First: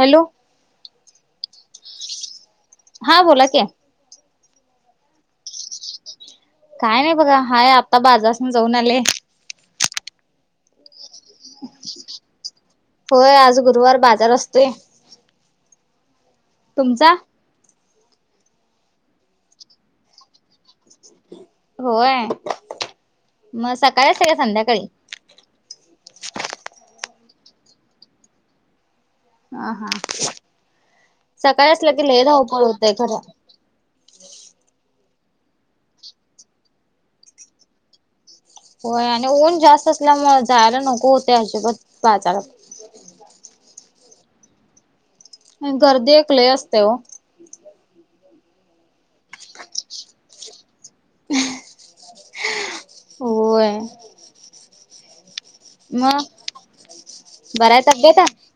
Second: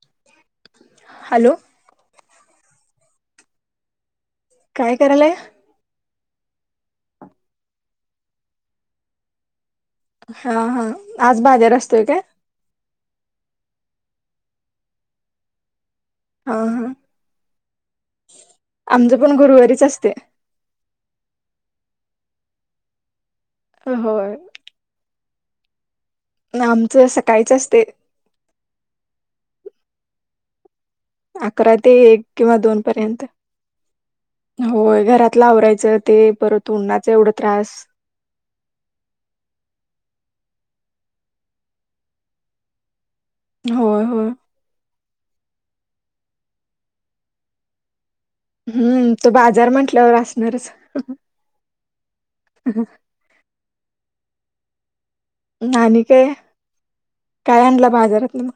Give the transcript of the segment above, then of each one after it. Hello hello हा बोला कि काय करायलाय? काय नाही बघा हाय आत्ता बाजारासन जाऊन आले. हा हा आज बाजर असतोय का? होय आज गुरुवार बाजार असतोय. हा हा तुमचा आमचं पण गुरुवारीच असतेय. होय मग सकाळीच असतेय होय का संध्याकाळी? आमचं सकाळीच असतंय. हा हा सकाळी अकरा असलं ते की लय एक किंवा धावपळ दोन होतय खरं पर्यंत. होय घरातला आवरायचं ते परत उन्हानाच एवढं त्रास होय आणि ऊन जास्त असल्यामुळे जायला नको होत अजिबात बाजारात होय होय गर्दी लय असती ओ हम्म तो बाजार म्हंटल्यावर असणारच होय आणि मग काय काय बराय आणला तब्येत बाजारातन मग?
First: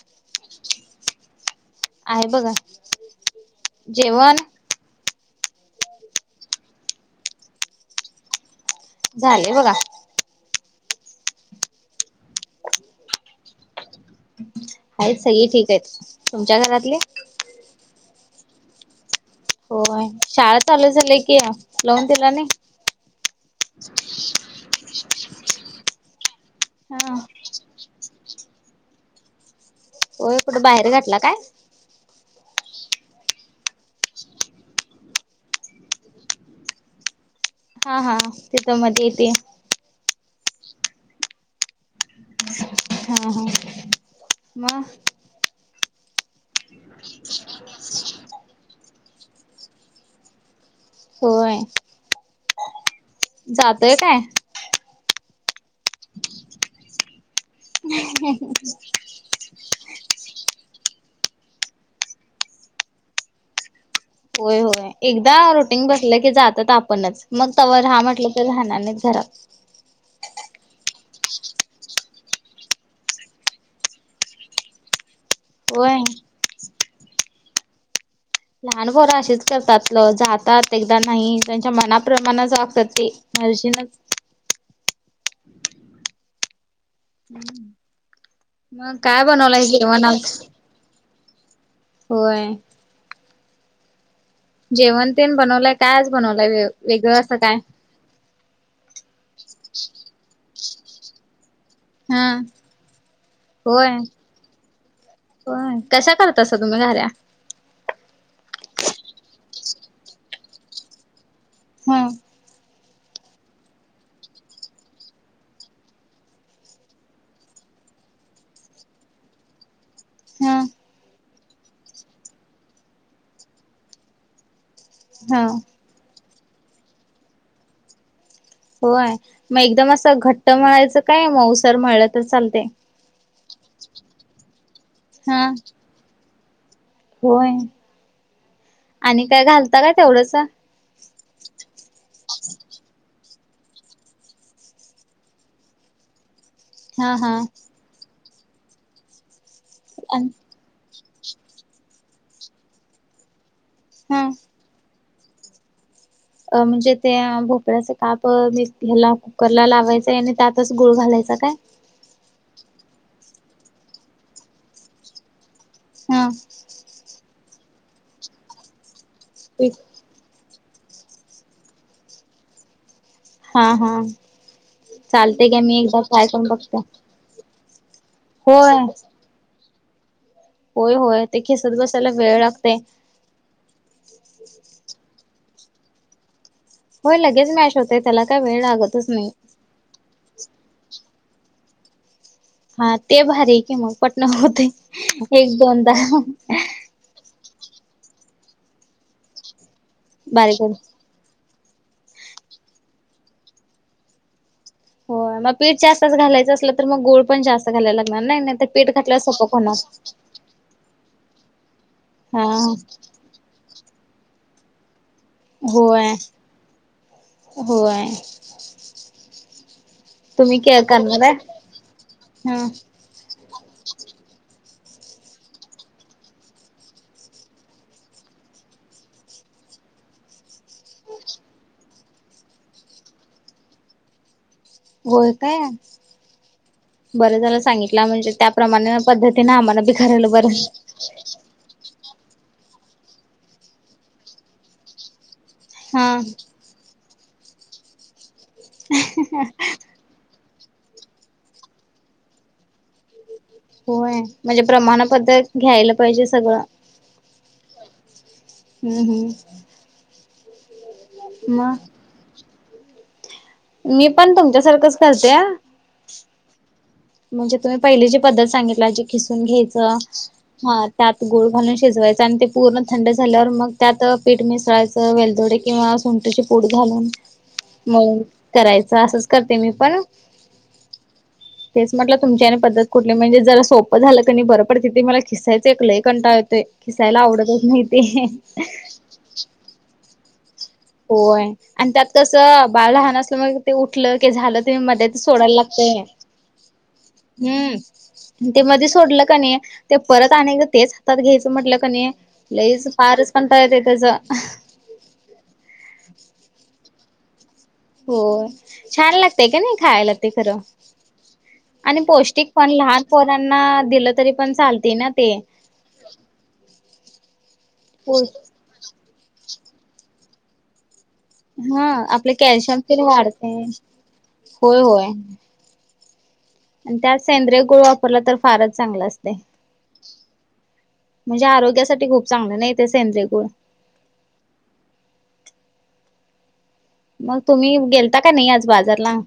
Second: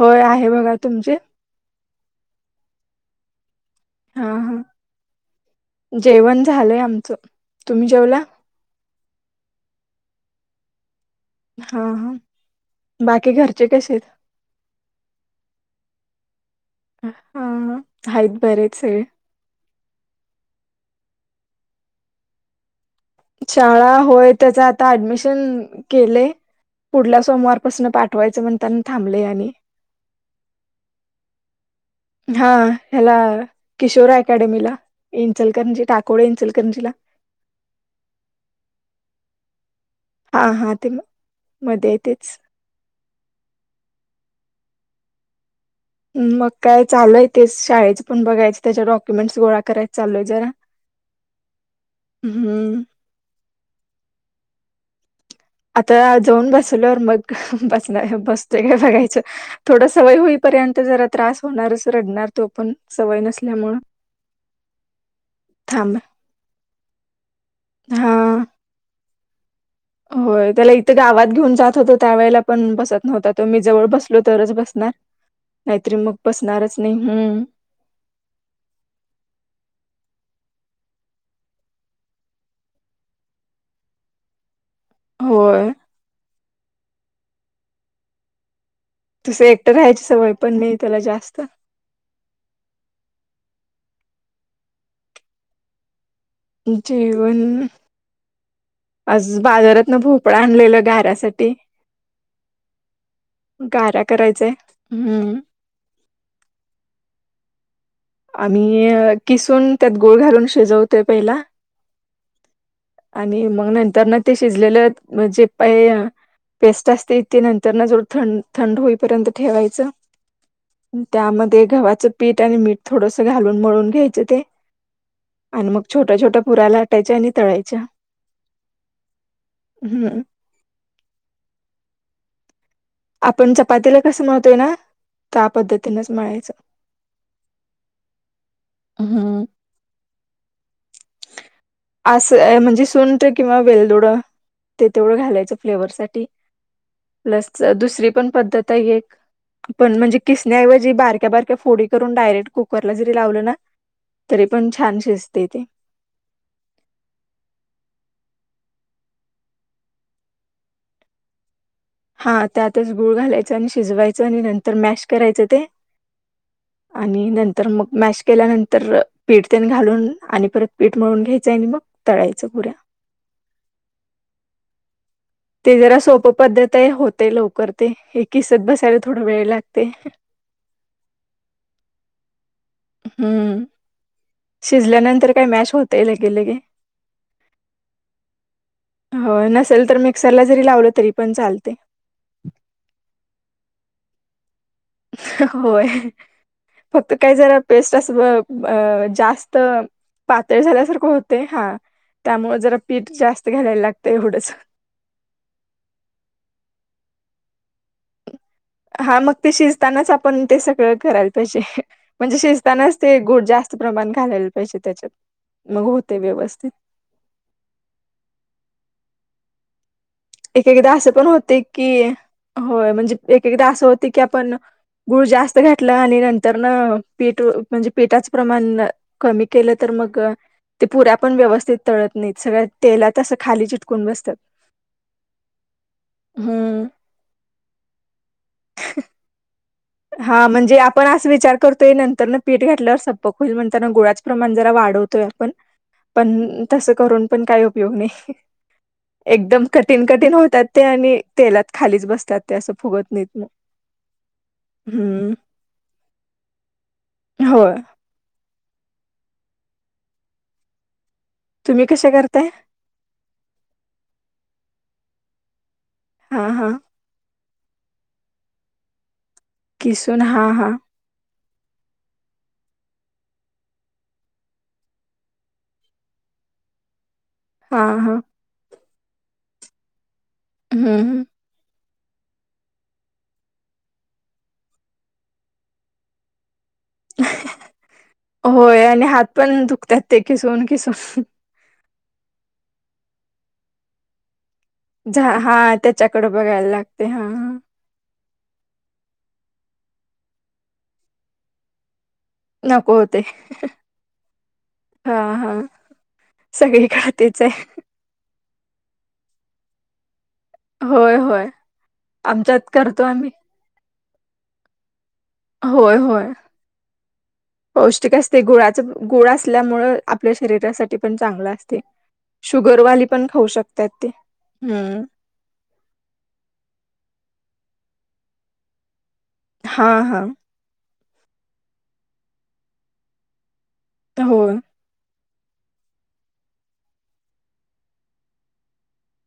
होय आहे बघा तुमचे? आहे बघा हा जेवण? हा जेवण झालंय आमचं तुम्ही जेवला? झालेय बघा. हा हा बाकी घरचे कसे आहेत? आहेत, सगळे ठीक आहेत. तुमच्या घरात? हा, आहेत बरेत सगळे. होय. शाळा चालू झाली की या. लावून दिला नाही? शाळा? होय, त्याचं आता ऍडमिशन केलंय. हा. पुढल्या सोमवार पासनं पाठवायचं म्हणताना थांबलय आणि होय, कुठं बाहेर घातला काय? हा, ह्याला, किशोर अकॅडमीला इंचलकरंजीत, टाकोडे, इंचलकरंजीला. हा-हा, तिथं मधे आहे ते. हा-हा, ते मधे आहे तेच. हा, हा, मं? मग काय, चालू आहे तेच, शाळेचं पण बघायचं त्याच्या, डॉक्युमेंट्स गोळा करायचं चालू आहे जरा. होय? हम्म! जातोय काय? आता जाऊन बसल्यावर, मग बसणार-बसतोय काय बघायचं. थोडं सवय होईपर्यंत जरा त्रास होणारच, रडणार तो पण सवय नसल्यामुळं. होय, होय. एकदा रुटीन बसलं की जातात आपणच, मग तवा राहा हा म्हटलं तरी राहणार नाहीत घरात होय, त्याला इथं गावात घेऊन जात होतो, त्यावेेळेला पण बसत नव्हता तो, मी जवळ बसलो तरच बसणार. नाहीतर होय. मग बसणारच नाही. हम्म! लहान पोरं अशीच करतात, ल-जातात, एकदा नाही, त्यांच्या मनाप्रमाणच वागतात ती, मर्जीनच होय. हम्, मग? काय तसं बनवलंय एकटं जेवण राहायची आज? सवय पण नाही त्याला जास्त. होय? जेवण तेन बनवलंय काय आज बनवलंय, वेगळं असं काय? जेवण आज बाजारातनं भोपळां आणलेला घाऱ्यासाठी. हा. होय घाऱ्या करायचाय. हम्म. होय कशा करतासा तुम्ही घाऱ्या? आम्ही, किसून त्यात गुळ घालून शिजवतोय पहिला. हम. आणि मग नंतरनं ते शिजलेलं म्हणजे पहिय पेस्ट असते ती नंतरनं जो थं-थंड होईपर्यंत ठेवायचं. हा त्यामध्ये गव्हाचं पीठ आणि मीठ थोडसं घालून, मळून घ्यायचं ते. हा. आणि मग छोट्या छोट्या पुऱ्या लाटायच्या आणि तळायच्या. होय! मग एकदम असं हम्म घट्ट म्हणायचं काय मऊसर म्हळलं तर चालतंय? आपण चपातीला कसं मळतोय ना, हा त्या पद्धतीनच मळायचं. होय? आणि हम्म. काय घालता काय तेवढंच? असं, अ-म्हणजे सुंठ किंवा वेलदोडा ते तेवढं घालायचं फ्लेवर साठी. हा, हा. प्लस दुसरी पण पद्धत आहे एक, पण म्हणजे किस ण्याऐवजी बारक्या बारक्या फोडी करून डायरेक्ट कुकरला जरी लावलं ना? हा तरी पण छान शिज तय ते. अ म्हणजे ते भोपळ्याचे काप ह्याला कुकरला लावायचंय आणि त्यातच गुळ घालायचा काय? हा त्यातच गुळ घालायचा आणि शिजवायचं आणि नंतर मॅश करायचं ते. हा आणि नंतर मग मॅश केल्यानंतर- पीठ तेल घालून आणि परत पीठ मळून घ्यायचंय आणि मग तळायचं पुऱ्या. हा हा चालते का ते मी जरा एकदा ट्राय सोप करून पद्धत बघते आहे होतय लवकर ते. हे किसत होय बसायला थोडा वेळ लागतेय. होय होय, ते किसत बसायला वेळ लागतेय. हम्म. शिजल्यानंतर काय मॅश होतय लगे लगे. होय लगेच मॅश होतय, त्याला काय वेळ लागतच नाही. नंतर मिक्सरला जरी लावलं तरी पण चालतय. हा ते भारी कि मग, पटण होतय. होय. फक्त काही जरा पेस्ट अस अ जास्त बारीक पातळ हो झाल्यासारखं होत- ते हा, त्यामुळे जरा पीठ जास्त घालायला लागतं एवढंच. हो मग पीठ जास्तच घालायचं असलं तर मग गुळ पण जास्त घालायला लागणार नाहीतर - हा मग ते शिजतानाच आपण ते सगळं करायला पाहिजे, म्हणजे हा शिजतानाच ते गुळ जास्त- प्रमाण घालायला पाहिजे त्याच्यात. मग होय. होते व्यवस्थित. होय. तुम्ही एक केअर एकदा असं पण करणार आहे होते की, हा होय म्हणजे एक एकदा असं होते की आपण- गुळ जास्त घातला आणि नंतर ना पीठ म्हणजे पिठाच प्रमाण- कमी केलं तर मग- ते पुऱ्या पण व्यवस्थित तळत नाहीत, सगळ्या तेलात असं खाली चिटकून बसतात. होय काय? हम्म. बरं झालं सांगितलं, म्हणजे त्या प्रमाणे पद्धतीने आम्हाला बी- करायला हा बरं म्हणजे आप- पण अस विचार करतोय नंतर न पीठ घातल्यावर सप्पक होईल म्हणताना गुळाच प्रमाण जरा वाढवतोय आपण. हा पण तस करून पण काही उपयोग नाही, एकदम कट्- ठीण कठीण होतात ते आणि तेलात खालीच बसतात ते असं फुगत नाहीत ना. होय म्हणजे प्रमाणबद्ध घ्यायला पाहिजे सगळं. होय. हम्म हम्म. मग तुम्ही कशे करताय? मी पण तुमच्यासारखंच करतेया. हा हा. म्हणजे तुम्ही पहिली जी पद्धत सांगितला, जी किसून घ्यायचं हा- त्यात गुळ घालून शिजवायच आणि ते पूर्ण थंड झाल्यावर मग त्यात पीठ मिसळायचं वेलदोडे किंवा सुं- ठची पूड घालून हा हा मंग करायचं, असंच करते मी पण. हम्म हम्म. तेच म्हटलं तुमची आणी पद्धत कुठली म्हणजे जरा सोपं झालं क नी बरं पडत, ते मला किसायंच एक लइ कंटाळा येतोय. खिसायला आवडत नाही माहितीहे. होय आणि हात पण दुखतात ते किसून किसून ह ह. आन् त्यात कसं बाळ लहान असल्यामुळे मग- ते उठल कि झालं ते मध्येच झा सोडाय हा लागतय, त्याच्याकडे बघायला लागते हा हा हम्म. ते मदे सोडलं क नही, ते परत आणयच, तेच हातात घ्यायचं, म्हटलं क नही लईच, नको होते पारच कंटाळा येत य त्याच हा हा. [inaudible] सगळी खातीच ये. हो, छान लागतय क नही खायला ते, खरं? होय होय आणि पौष्टिक पण, आमच्यात लहान करतो आम्ही पोरांना दिलं, तरी पण चालते ना ते. होय होय, पौष्टिक असते, गुळाचं प गुळ असल्यामुळे, आपल्या शरीरासाठी पण चांगलं असते, हा आपले कॅल्शियम तेन शुगरवाली पण खाऊ वाढते शकतात ते, होय हम्म. होय आणि त्यात सेंद्रिय गुळ वापरला, तर फारच चांगलं असतय. हा हा म्हणजे आरोग्यासाठी खूप चांगल, नही तेे सेंद्रियगुळ होय. म तुम्ही गेलता का नाही, आज बाजारला?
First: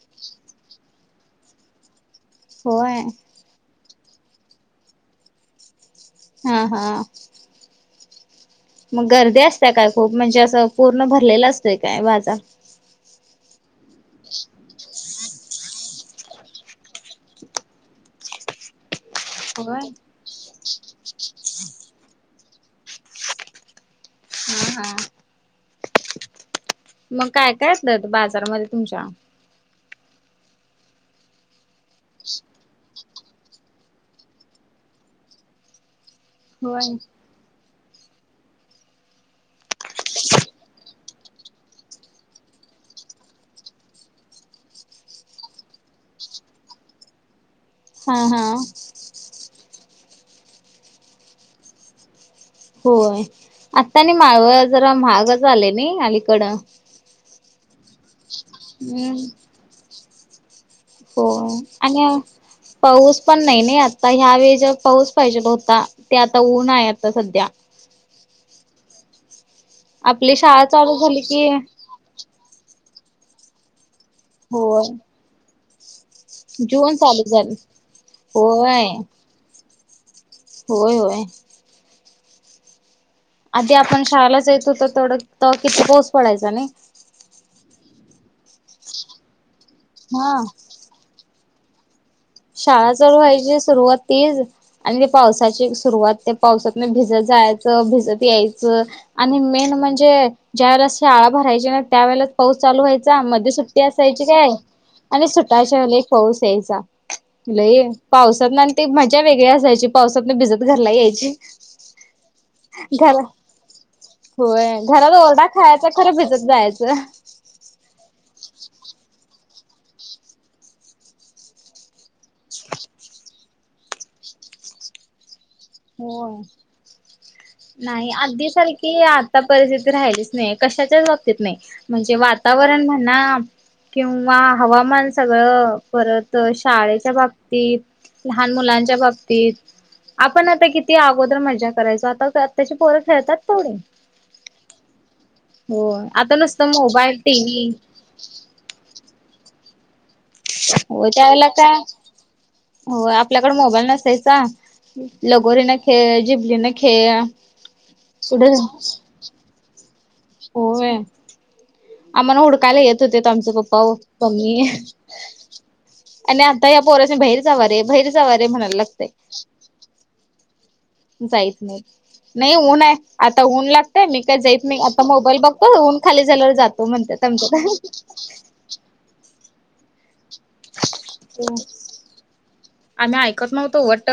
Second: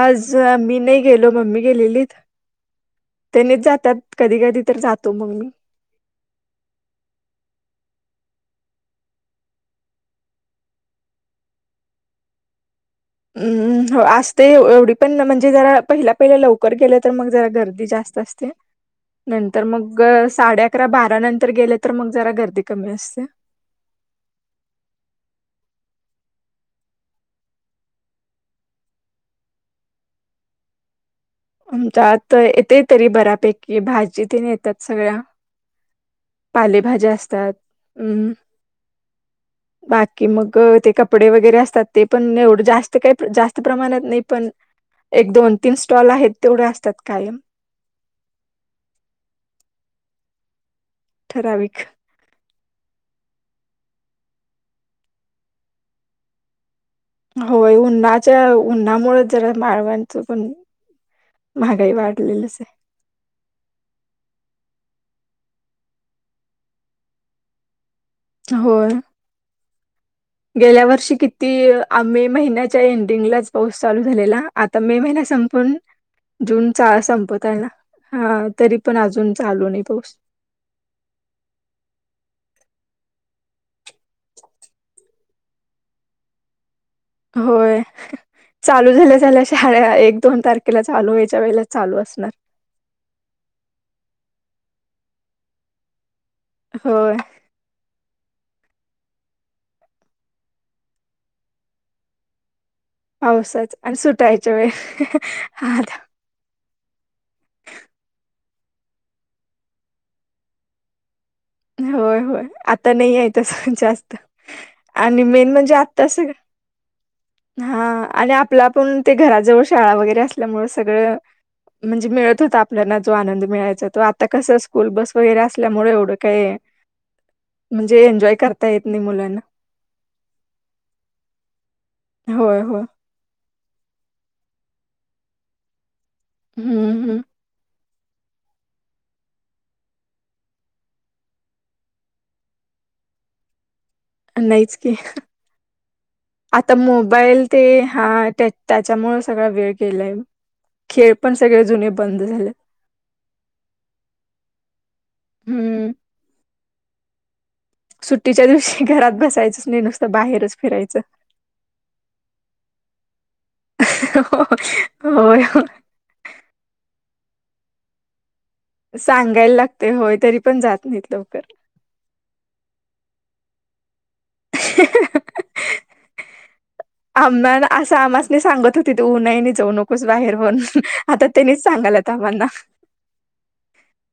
आज मी नही गेलो, मम्मी गेलेलीत. होय. त्यानीच जात्यात, कधी-कधी तर जातो, मंग मी. हा हा. मग गर्दी असत काय खूप? म्हणजे असं पूर्ण भरलेलं असतोय काय बाजार? अं हो असते, एवढी पण, म्हणजे जरा पहिल्या-पहिल्या लवकर गेलं, तर मंग जरा गर्दी जास्त असते. नंतर होय मग, साडे अकरा-बारा नंतर गेले, तर मग जरा गर्दी कमी असते. ह्म हं. मग काय-काय [unintelligible] बाजारामध्ये तुमच्या? आमच्या आता येते, तरी बऱ्यापैकी भाजी ते न, येतात सगळ्या. होय. पालेभाज्या असतात, अम बाकी मग ते कपडे वगैरे असतात, ते पण एवढं जास्त काही, जास्त प्रमाणात नही, पण एक-दोन-तीन स्टॉल आहेत, तेवढे असतात कायम. हं हं. ठराविक होय, आता नही माळव जरा, महाग झाले नही, अलीकडं? होय, उन्हाच्या हम्म. उन्हामुळे जरा, माळवांचं पण हो महागाई आणि वाढलेलच ये. पाऊस पण नही नइ आता, ह्या वेळे जे पाऊस पाहिजेल होता, ते आता ऊन आहे, आता सध्या. होय. आपली शाळा गेल्या चालू वर्षी, झाली की किती मे महिन्याच्या एंडिंगलाच, पाऊस चालू झालेला, आता होय मे महिन्या संपून जून चा चालू संपत झाली. आला हा, तरी होय पण आजून चालू नहीं पाऊस. होय होय. आदि आपण शाळेलाच येतो, त तेवढं त किती पोस पडायचा नही? होय, चालू झाल्या-झाल्या शहाळ्या, एक दोन हा तारखेलाच चालू व्हायच्या वेळेलाच, चालू असणार. शाळा चालू व्हायची सुरुवात तीच आणि ती पावसाची सुरुवात ते प पावसातन होय भिजत जायाचं, भिजत यायचं आणि मेन म्हणजे, ज्या वेळेला शाळा भरायची ना, त्या वेळेलाच पाऊस चालू व्हाय चा, मध्ये पावसाच सुट्टी आणि असायची काय, सुटायच्या वेळ आणि सुटायच्या वेळेला, आता एक पाऊस यायचा. लैय पावसात ना आणि ते मजा वेगळी असायची पावसातनं भिजतं घरला यायची. होय होय आता नाही घर आहे तस जास्त होय घरात आणि ओरडा मेन म्हणजे खायचा आत्ता खर सगळं भिजत जायच च हा आणि आपला पण ते घराजवळ शाळा वगैरे असल्यामुळे सगळं म्हणजे मिळत होता, आपल्याला जो आनंद मिळायचा तो आता कसं स्कूल बस वगैरे असल्यामुळे एवढं हो, काय म्हणजे नाही एन्जॉय आधी करता येत नाही सारखी मुलांना आता परिस्थिती राहालीच नाही, कशाच्याच बाबतीत नाही. म्हणजे होय होय वातावरण नात, किंवा हवामान सगळं परत अं हम्म शाळे च्या हम्म बाबतीत, लहान मुलांच्या बाबतीत आपण आता किती अगोदर मज्जा करायचो आता, आताची पोरं खेळतात थोडी. नाहीच की, आता मोबाईल ते हा त्याच त्याच्यामुळे सगळां वेळ गेलाय. हो खेळ पण त्याला सगळे का, जुने बंद झाले हो आपल्याकड मोबाईल नसायचा. लगोरी नं हम्म खेळ, जिबली नं खेळा सुट्टीच्या दिवशी घरात बसायचंच नाही, नुसतं बाहेरच होय फिरायचं. आम्हाला हुडकायला येत होतेत आमचे पप्पा मम्मी होय होय. आणि आता या पोरा बाहिर जावा रे बाहिर जावा रे म्हणत सांगायला लागतेय होय, तरी पण जात नाही ते. जायित नाही, नाही ऊन आहे आता ऊन लाग जाय मी काय जाईत नाही, मी आता मोबाईल बघतो ऊन खाली झाल्यावर जातो म्हणत्यात आमचं तर. तिथे ऊनये नाही जाऊ नकोस बाहेर वर आता त्यांनीच सांगालाय का आम्हाना आम्ही आयिकत नव्हतो, वट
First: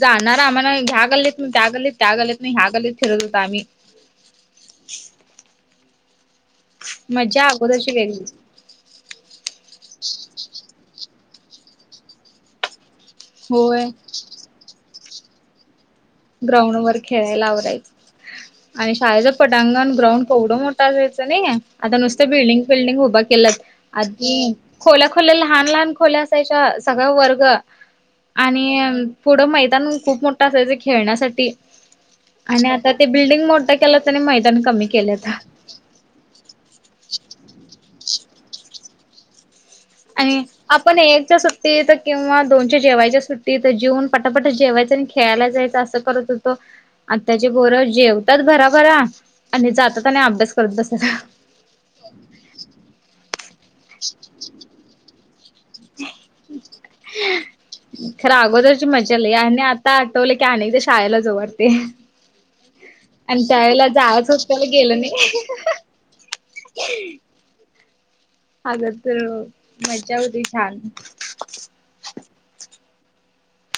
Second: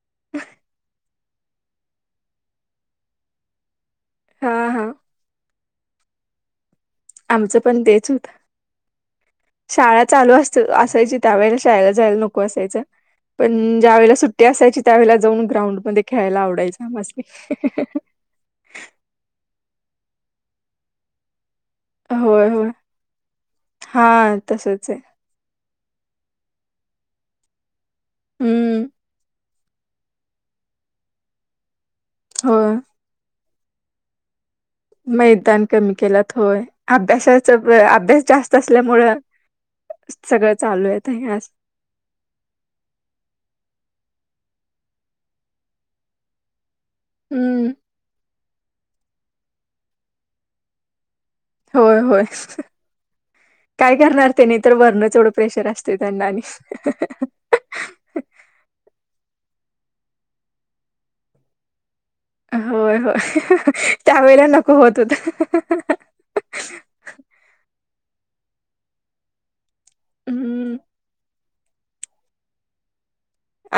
जाणारा आम्हाला ह्या गल्लीत ना त्या गल्लीत, त्या गल्लीत न ह्या गल्लीत फिरत होतो आम्ही. हा -हा, मज्जा आमचं पण अगोदरची तेच वेगळी होत. शाळा चालू असती, असायची त्या वेळेला शाळेला जायला नको असायचं. पण होय ज्या वेळेला सुट्टी असायची, त्यावेेळेला जाऊन ग्राउंड मध्ये खेळायला ग्राउंड आवडायच वर खेळायला मस्तपैकी अं हं आवरायचं. हं आणि शाळेचं पटांगण ग्राउंड केवढ मोठं असायचं नाही आता नुसते होय बिल्डिंग होय -पिल्डिंग उभा केलात हा अीधी तसच आहे खोल्या खोल्या लहान, लहान खोल्या असायच्या सगळं वर्ग आणि हम्म अं पुढं मैदान खूप मोठं असायच की खेळण्यासाठी आणि होय आता ते बिल्डिंग मोठा केल्यात आणि मैदान कमी केलेत मैदान कमी केलात होय, अभ्यासाच -अभ्यास जास्त असल्यामुळं आणि सगळं चालू आहे आपण आता हे यांच्या सा असं. तीथं किंवा दोनच्या जेवायच्या सुट्टीत जेऊन, पटापटा जेवायचं आणि खेळायला जायचं असं करत होतो. आत्ताचे हम्म पोरं जेवतात भराभरा आणि जातात आणि अभ्यास करत बसतात. होय -होय काय करणार तेनी तर वरणच ऐवढं प्रेशर अस ते त्यांना नि, अं, हं हं खरं अगोदरची मज्जा लै आणि आत्ता आठवले की अनेकदा शाळेला जाऊ वाटते. होय होय आणि त्यावेेळेला जायंच त्यावेळेला असतानी नको होत गेलं होत नाही, अं, हं, ही' आगोदर मज्जा होती हम्म छान.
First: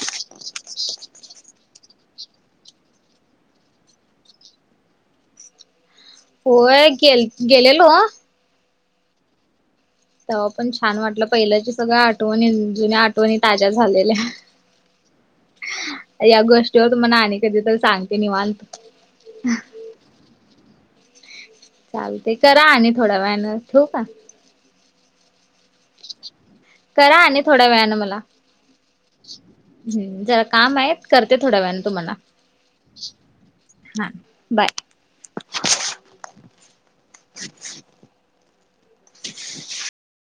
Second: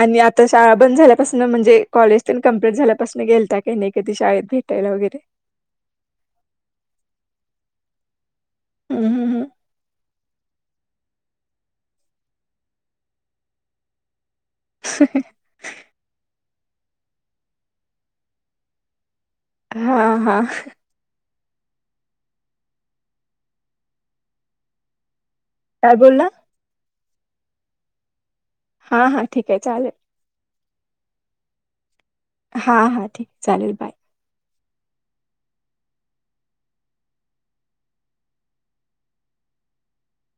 आणि आत्ता शाळा बंद झाल्यापासनं म्हणजे कॉलेज पण कंम्प्लीट झाल्यापासनं गेलता की नाही कधी शाळेत भेटायला वगैरे? होय गेल- गेलेलो. हम हम हम. तेव्हा पण छान वाटलं पहिल्याची सगळ्या आठवणी जुन्या आठवणी ताज्या झालेल्या. [unintelligible] या गोष्टीवर तुम्हाला आणि कधीतरी सांगते निवांत. हा हा. चालतय करा आणि थोड्या वेळानं, ठेऊ का? काय बोलला? करा आणि थोड्या वेळान मला हा हा ठीक आहे चालेल हम्म जरा काम आहेत करते थोड्या वेळाने तुम्हाला. हा हा ठीक चालेल बाय. हा बाय [unintelligible]